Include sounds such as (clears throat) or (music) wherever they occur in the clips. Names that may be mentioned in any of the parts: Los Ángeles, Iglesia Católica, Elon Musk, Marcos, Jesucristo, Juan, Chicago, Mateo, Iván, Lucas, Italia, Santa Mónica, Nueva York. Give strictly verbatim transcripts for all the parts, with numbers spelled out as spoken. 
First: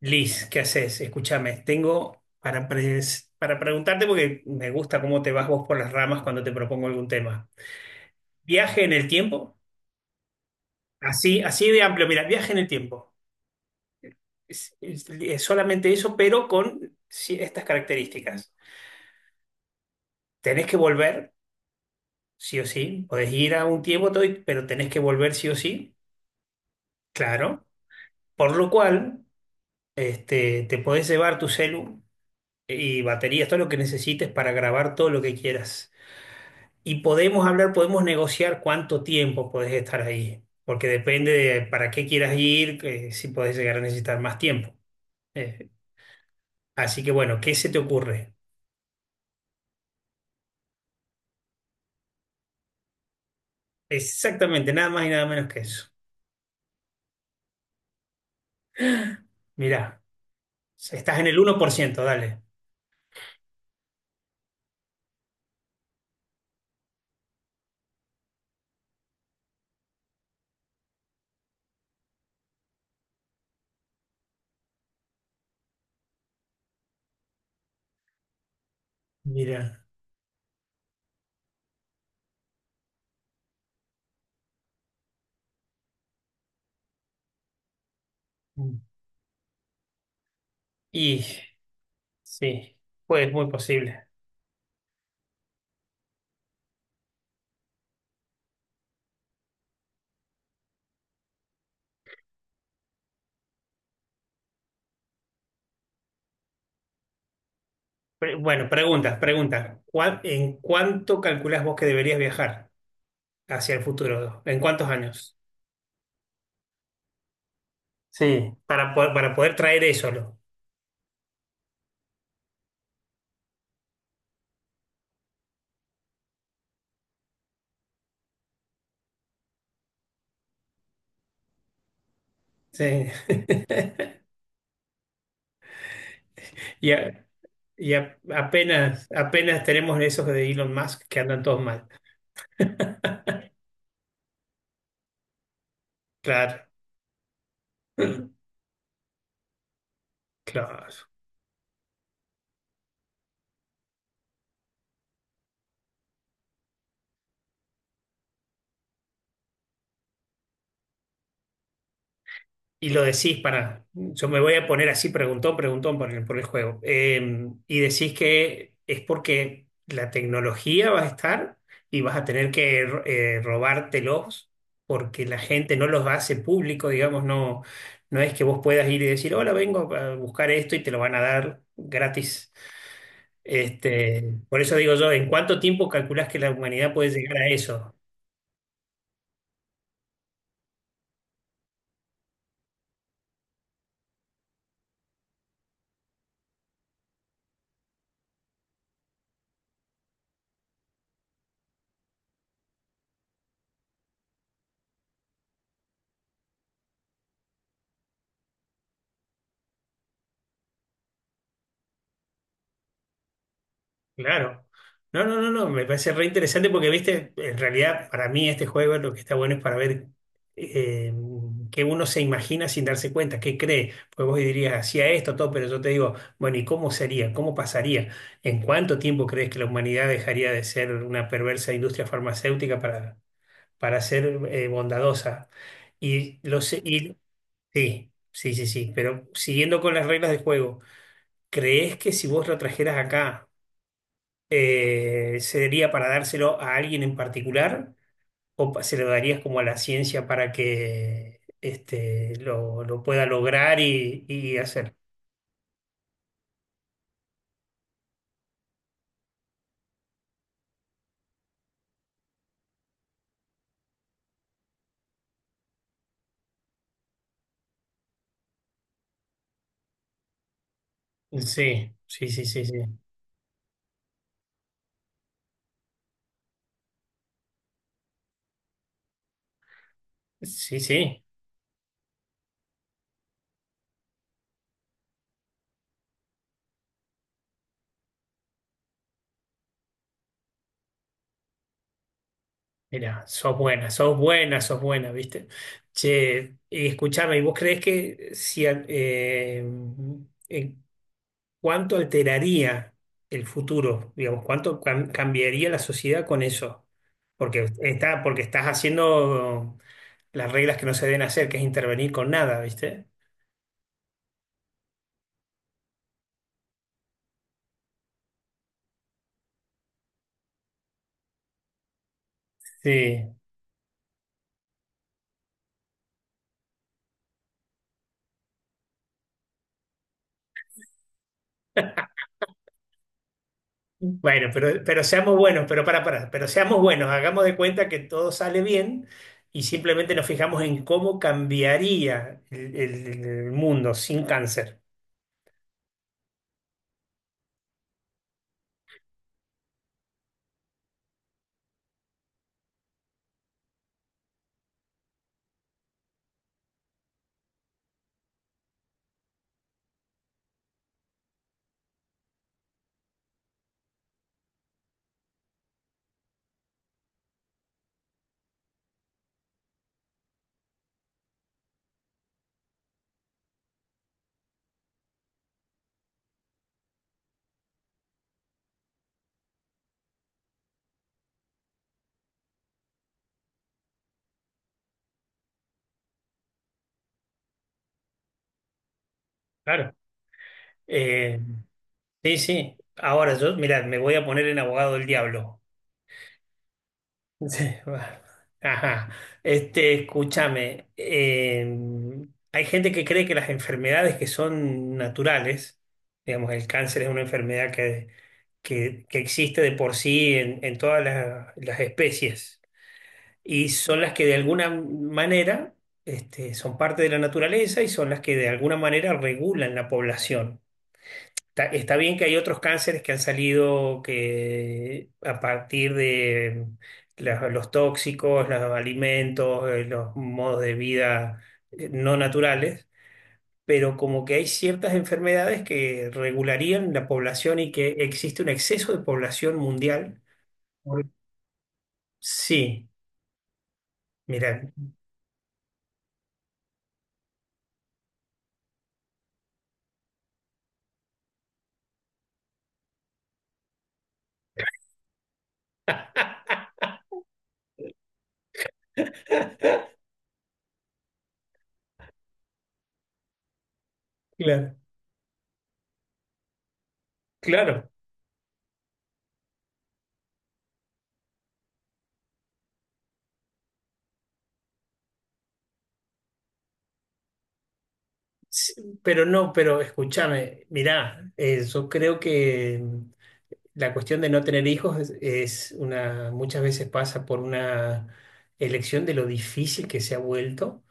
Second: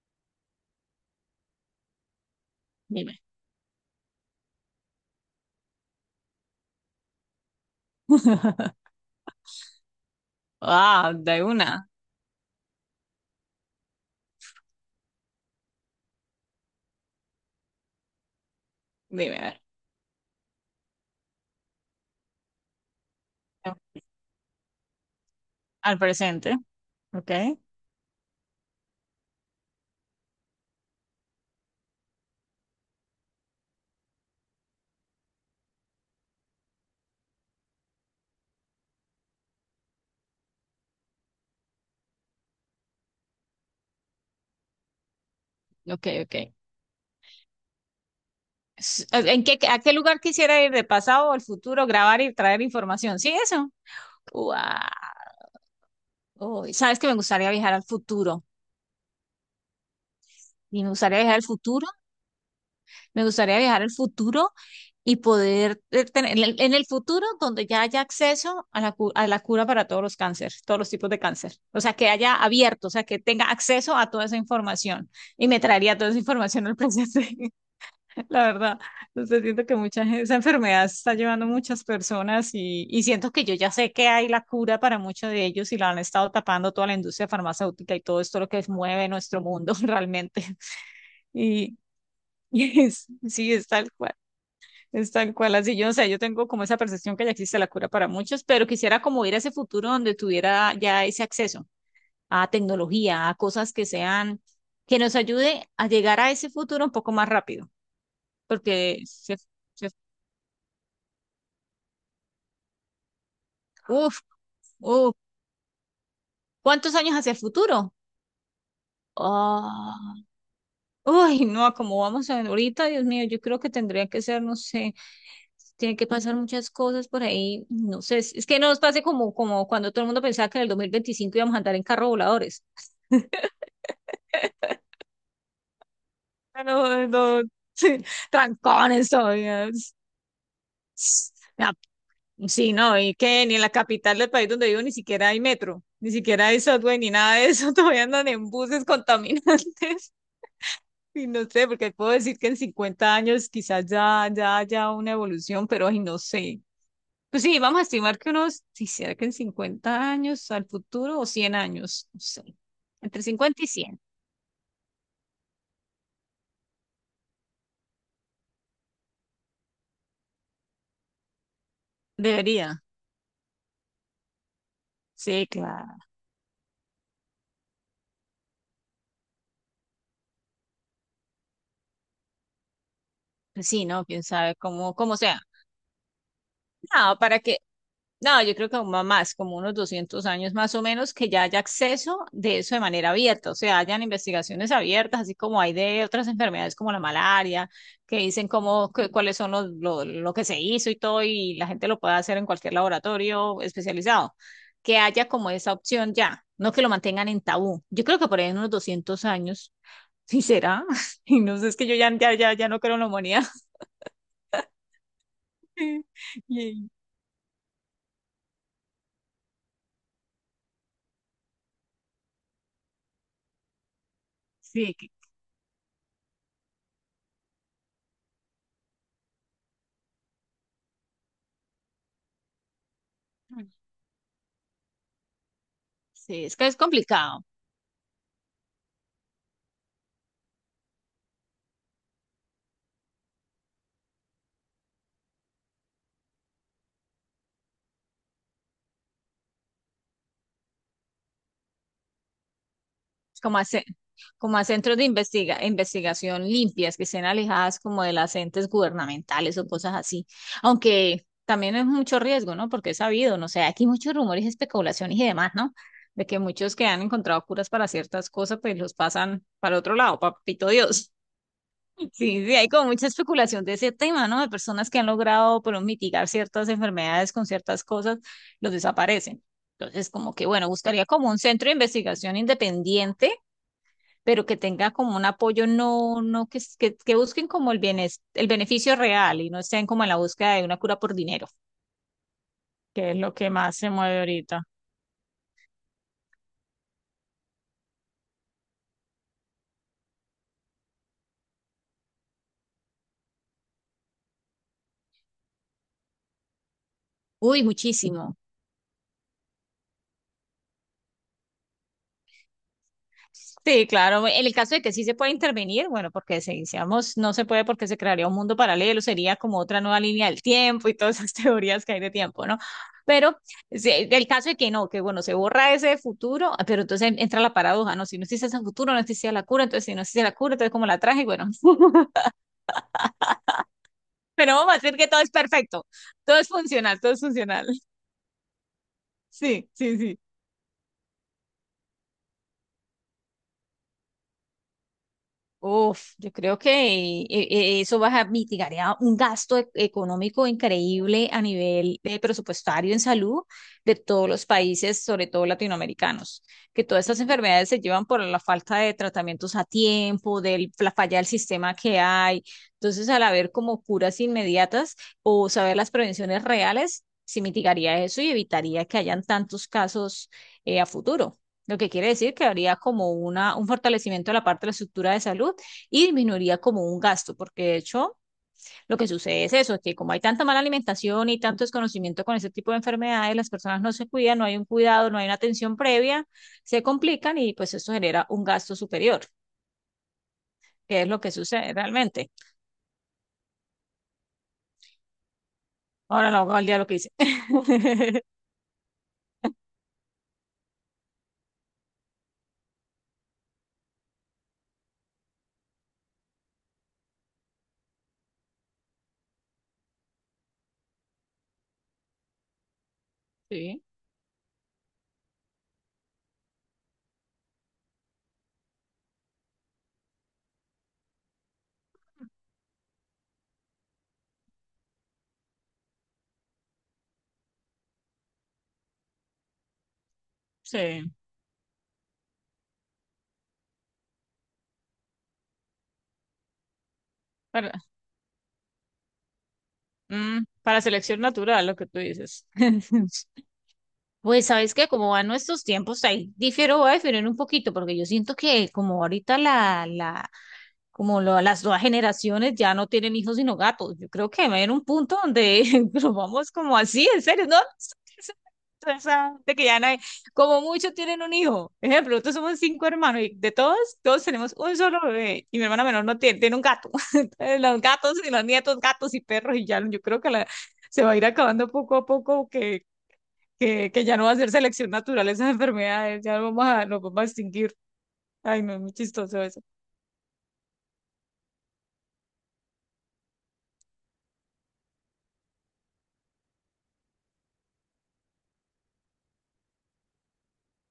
Liz, ¿qué haces? Escúchame, tengo para, Dime. pres- para preguntarte porque me gusta cómo te vas vos por las ramas cuando te propongo algún tema. Viaje en (laughs) el tiempo, Ah, así, de así una. de amplio, mira, viaje en el tiempo. Es, es- es solamente eso, pero con ci- estas características. Dime, a ver. Tenés que volver, sí o sí. Podés ir a un tiempo, todo, y- pero tenés que volver sí o sí, Al presente, ¿ok? claro. Por lo cual, este, te podés llevar tu celu y baterías, todo lo que necesites para grabar todo lo que quieras. Y podemos hablar, podemos negociar cuánto tiempo podés estar ahí, porque depende de para qué quieras ir, que si podés llegar a necesitar más tiempo. Eh, Ok, ok. así que bueno, ¿qué se te ocurre? S- eh, ¿En qué, a qué lugar quisiera ir de pasado o al futuro, grabar y traer información? ¿Sí, eso? Guau. Exactamente, nada más y nada menos que eso. Uy, ¿sabes que me gustaría viajar al futuro? Mirá, Y me estás gustaría en viajar el al uno por futuro. ciento, dale. Me gustaría viajar al futuro y poder eh, tener en el, en el futuro donde ya haya acceso a la, cu- a la cura para todos los cánceres, todos los tipos de cáncer. O sea, que haya abierto, o sea, que tenga acceso a toda esa información. Y me traería toda esa información al presente, (laughs) la verdad. Entonces Mirá. siento que mucha gente, esa enfermedad se está llevando muchas personas y, y siento que yo ya sé que hay la cura para muchos de ellos y la han estado tapando toda la industria farmacéutica y todo esto lo que mueve nuestro mundo (laughs) realmente. Y Y, sí, y es- pues muy sí, es tal posible. cual. Es tal cual, así yo, no sé, yo tengo como esa percepción que ya existe la cura para muchos, pero quisiera como ir a ese futuro donde tuviera ya ese acceso a tecnología, a cosas que sean, que nos ayude a llegar a ese futuro un poco más rápido, Pre- bueno, porque, preguntas, se, preguntas. se- ¿En cuánto calculás vos que deberías viajar hacia el uf, futuro? ¿En cuántos uf, años? ¿cuántos años hacia el futuro? Sí. Para, po- para poder traer eso, Ah, ¿no? uy, no, como vamos a ver ahorita, Dios mío, yo creo que tendría que ser, no sé, tiene que pasar muchas cosas por ahí, no sé, es, es que no nos pase como, como cuando todo el mundo pensaba que en el dos mil veinticinco íbamos a andar en carro voladores. Sí. (laughs) Y, Pero a- no, (laughs) y sí, a- apenas, trancones apenas todavía. tenemos esos de Elon Musk que andan todos Ya, mal. sí, no, y que ni en la capital del país donde vivo ni siquiera hay metro, ni siquiera hay Claro, subway, ni nada de eso, (laughs) todavía andan en (clears throat) buses contaminantes. (laughs) claro. Y no sé, porque puedo decir que en cincuenta años quizás ya, ya haya una evolución, pero ay, no sé. Pues sí, vamos a estimar que unos, si será que en cincuenta años al futuro o cien años, no sé. Y lo Entre decís cincuenta y para, cien. yo me voy a poner así, preguntón, preguntón por el, por el juego. Eh, y decís que es porque la tecnología va a estar y vas a tener Debería. que eh, robártelos porque la Sí, gente no claro. los hace público, digamos, no, no es que vos puedas ir y decir, hola, vengo a buscar esto y te lo van a dar gratis. Pues sí, ¿no? Quién Este, sabe, por eso digo cómo, yo, cómo ¿en sea. cuánto tiempo calculás que la humanidad puede No, llegar para a que, eso? no, yo creo que aún va más, como unos doscientos años más o menos, que ya haya acceso de eso de manera abierta, o sea, hayan investigaciones abiertas, así como hay de otras enfermedades como la malaria, que dicen cómo, que- cuáles son los, lo, lo que se hizo y todo, y la gente lo puede hacer en cualquier laboratorio especializado, que haya como esa opción ya, no que lo mantengan en tabú. Yo creo que por ahí en unos doscientos años, sí será, (laughs) y no sé, es que yo ya, ya, ya, ya no creo en la humanidad. Claro. No, no, no, no, me (laughs) parece re interesante Y- porque, viste, en realidad para mí este juego lo que está bueno es para ver eh, qué uno se imagina sin darse cuenta, qué cree. Pues vos dirías, Sí, hacía que- esto, todo, pero yo te digo, bueno, ¿y cómo sería? ¿Cómo pasaría? ¿En cuánto tiempo crees que la humanidad dejaría de ser una perversa industria farmacéutica para, para ser eh, bondadosa? Y, Sí, es los, que es complicado, sí, sí, sí, sí, pero siguiendo con las reglas del juego, ¿crees que si vos lo trajeras acá, eh, sería para dárselo a alguien en particular o pa- se lo darías como a la ciencia para que este, lo, lo pueda es como, lograr hace, y, como y a hacer? centros de investiga, investigación limpias, que estén alejadas como de las entes gubernamentales o cosas así, aunque también es mucho riesgo, ¿no? Porque es sabido, no sé, aquí muchos rumores, especulaciones y demás, ¿no? De que muchos que han encontrado curas para ciertas cosas, pues los pasan para otro lado, papito Dios. Sí, sí, sí, Sí, sí, sí, hay sí. como mucha especulación de ese tema, ¿no? De personas que han logrado, pero mitigar ciertas enfermedades con ciertas cosas, los desaparecen. Entonces, como que, bueno, Sí, buscaría sí, como un centro de investigación independiente, pero que tenga como un apoyo, no, no, que, s- que, que busquen como el bienes- el beneficio real y no estén como en la búsqueda de una cura por dinero, que es mira, lo que sos más buena, se sos mueve buena, ahorita. sos buena, ¿viste? Che, y escúchame, ¿y vos crees que si, a- eh, en- ¿cuánto alteraría el futuro? Digamos, ¿cuánto cam- cambiaría la sociedad con eso? Uy, Porque está, muchísimo. porque estás haciendo las reglas que no se deben hacer, que es intervenir con nada, ¿viste? Sí, claro. En el caso de que sí se pueda intervenir, bueno, porque si decíamos no se puede porque se crearía un mundo paralelo, sería como otra nueva línea del tiempo y todas esas (laughs) teorías que hay de tiempo, ¿no? Sí. Pero sí, el caso de que no, que bueno, se borra ese futuro, pero entonces entra la paradoja, ¿no? Si no existe ese futuro, no existía la cura, entonces si no existe la cura, entonces ¿como la traje? Y bueno, (laughs) Bueno, pero vamos a pero, decir pero que todo es seamos buenos, pero perfecto, para, para, todo pero es seamos funcional, buenos, todo es hagamos de funcional. (laughs) cuenta que todo sale bien y Sí, sí, simplemente sí. nos fijamos en cómo cambiaría el, el- el mundo sin cáncer. Uf, yo creo que eh, eh, eso va a mitigar ya un gasto e- económico increíble a nivel eh, presupuestario en salud de todos los países, sobre todo latinoamericanos, que todas estas enfermedades se llevan por la falta de tratamientos a tiempo, de la falla del sistema que hay. Entonces, al haber como curas inmediatas o saber las prevenciones reales, se mitigaría eso y evitaría que hayan tantos casos eh, a futuro. Lo que quiere decir que habría como una, un fortalecimiento de la parte de la estructura de salud y disminuiría como un gasto, porque de hecho lo que sucede es eso, que como hay tanta mala alimentación y tanto desconocimiento con ese tipo de enfermedades, las personas no se cuidan, no hay un cuidado, no hay una atención previa, se complican y pues eso genera un gasto superior, Claro. que es lo que Eh, sucede realmente. sí, sí. Ahora yo, mirá, me voy a poner en abogado del diablo. Ahora no hago al día lo que hice. Sí, bueno. (laughs) Ajá. Este, escúchame, em, hay gente que cree que las enfermedades que son naturales, digamos, el cáncer es una enfermedad que, que, que existe de por sí en, en todas las, las especies y Sí, son las que de alguna manera, este, son parte de la naturaleza y son las que de alguna manera regulan la población. Está, está bien que hay otros cánceres que han salido que a partir de la- los tóxicos, los alimentos, eh, los modos de sí. vida eh, no naturales, pero como que hay ciertas enfermedades que regularían la población y Para, que existe un exceso de población mundial. mm, para Por- selección natural, lo que tú dices. Sí, (laughs) Pues mira, sabes que como van nuestros tiempos, ahí difiero, voy a diferir un poquito, porque yo siento que como ahorita la, la, como lo- las nuevas generaciones ya no tienen hijos sino gatos. Yo creo que va a haber un punto donde (laughs) nos vamos como así, en serio, no, (laughs) toda esa gente que ya no hay, como muchos tienen un hijo. Ejemplo, nosotros somos cinco hermanos y de todos, todos tenemos claro, un solo bebé y mi hermana menor no tiene, tiene un gato. (laughs) Entonces, los claro. gatos y los nietos, gatos y perros y ya, yo creo que la, se va a ir acabando poco a poco que que, que ya no va a ser selección natural esas (laughs) enfermedades, ya nos vamos a, nos vamos a extinguir. Ay, no, es muy Sí, pero chistoso no, eso. pero escúchame, mira, yo creo que la cuestión de no tener hijos es, es una, muchas veces pasa por una elección de lo difícil que se ha vuelto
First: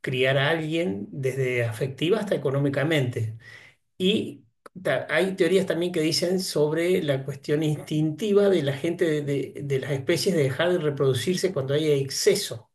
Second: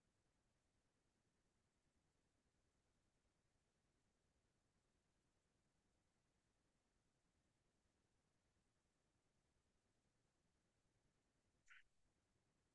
criar a alguien desde afectiva hasta económicamente. Y ta- hay teorías también que dicen sobre la cuestión instintiva de la gente, de, de- de las especies de dejar de reproducirse cuando hay exceso.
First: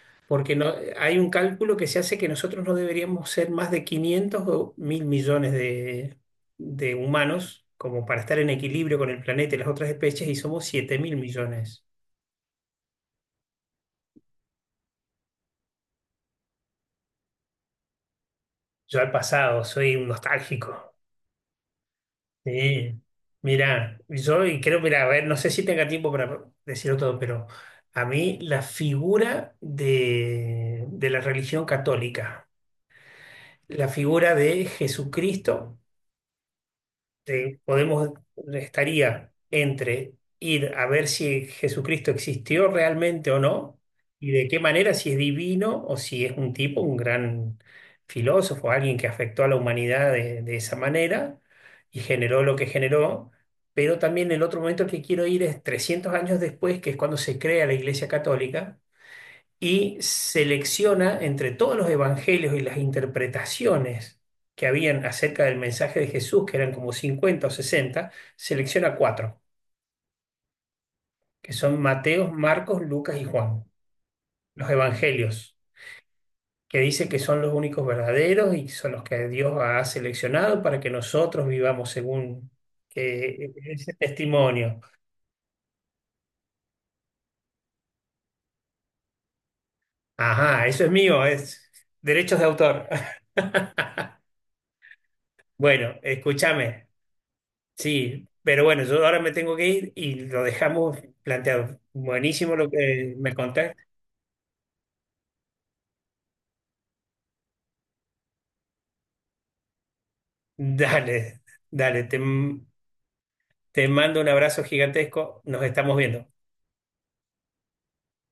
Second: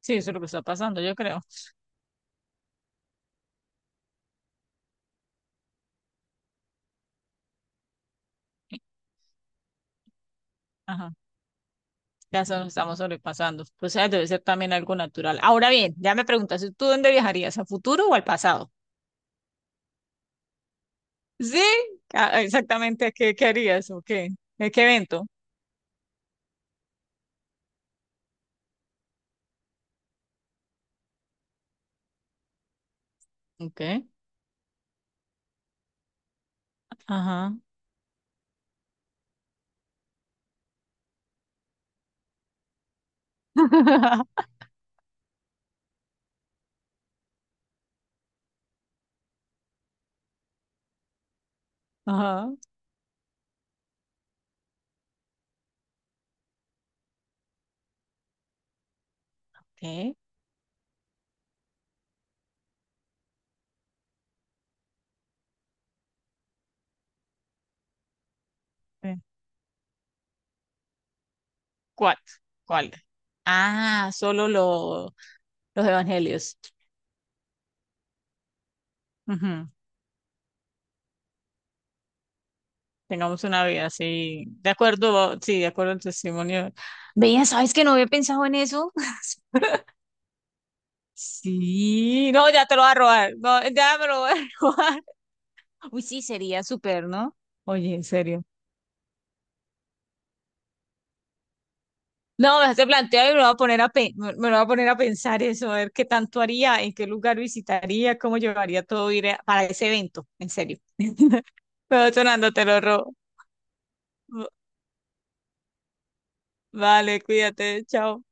Sí, eso es lo que Porque está no, pasando, yo hay un creo. cálculo que se hace que nosotros no deberíamos ser más de quinientos o mil millones de, de humanos como para estar en (laughs) equilibrio con el planeta y las otras especies y somos siete Ajá. mil millones. Ya se nos estamos sobrepasando. O sea, debe ser también algo natural. Ahora bien, ya me preguntas, ¿tú dónde viajarías? ¿Al futuro o al pasado? Yo al pasado soy un nostálgico. Sí, ah, Sí. exactamente. ¿Qué, qué harías Mira, o qué? yo y ¿A creo, qué mira, a ver, evento? no sé si tenga tiempo para decirlo todo, pero a mí la figura de, de la religión católica, la Ok. figura de Jesucristo Ajá. te- podemos, estaría entre ir a ver si Jesucristo existió realmente o no, y de (laughs) qué manera, si es divino o si es un tipo, un gran filósofo, alguien que afectó a la humanidad de, de esa manera y generó Ajá. lo que generó. Pero también el otro momento que quiero ir es trescientos años después, que es cuando se crea la Iglesia Católica y ¿Qué? selecciona entre todos los evangelios y las interpretaciones que habían acerca del mensaje de Jesús, que eran como cincuenta o sesenta, selecciona Eh, cuatro, que son ¿Cuál? Mateo, Marcos, ¿Cuál? Lucas y Juan, Ah, solo los lo- evangelios, los evangelios. que dice que son los únicos verdaderos y son los que Dios Ujú. ha seleccionado para que nosotros vivamos según Tengamos eh, una vida ese así, de testimonio. acuerdo, sí, de acuerdo al testimonio. Veía, ¿sabes que no había pensado en eso? (laughs) Ajá, eso es mío, es Sí, derechos de no, ya te lo autor. voy a robar, no, ya (laughs) me lo voy a (laughs) robar. Bueno, Uy, sí, sería escúchame. súper, ¿no? Oye, en Sí, serio. pero bueno, yo ahora me tengo que ir y lo dejamos planteado. Buenísimo No, me lo hace que plantear y me me lo voy a poner contaste. a, pe- me me lo voy a poner a pensar eso, a ver qué tanto haría, en qué lugar visitaría, cómo llevaría todo ir a- para ese evento, en (laughs) serio. Dale, (laughs) dale, Pero te, sonando, te lo robo. te mando un abrazo gigantesco. Nos estamos viendo. Vale, cuídate, chao.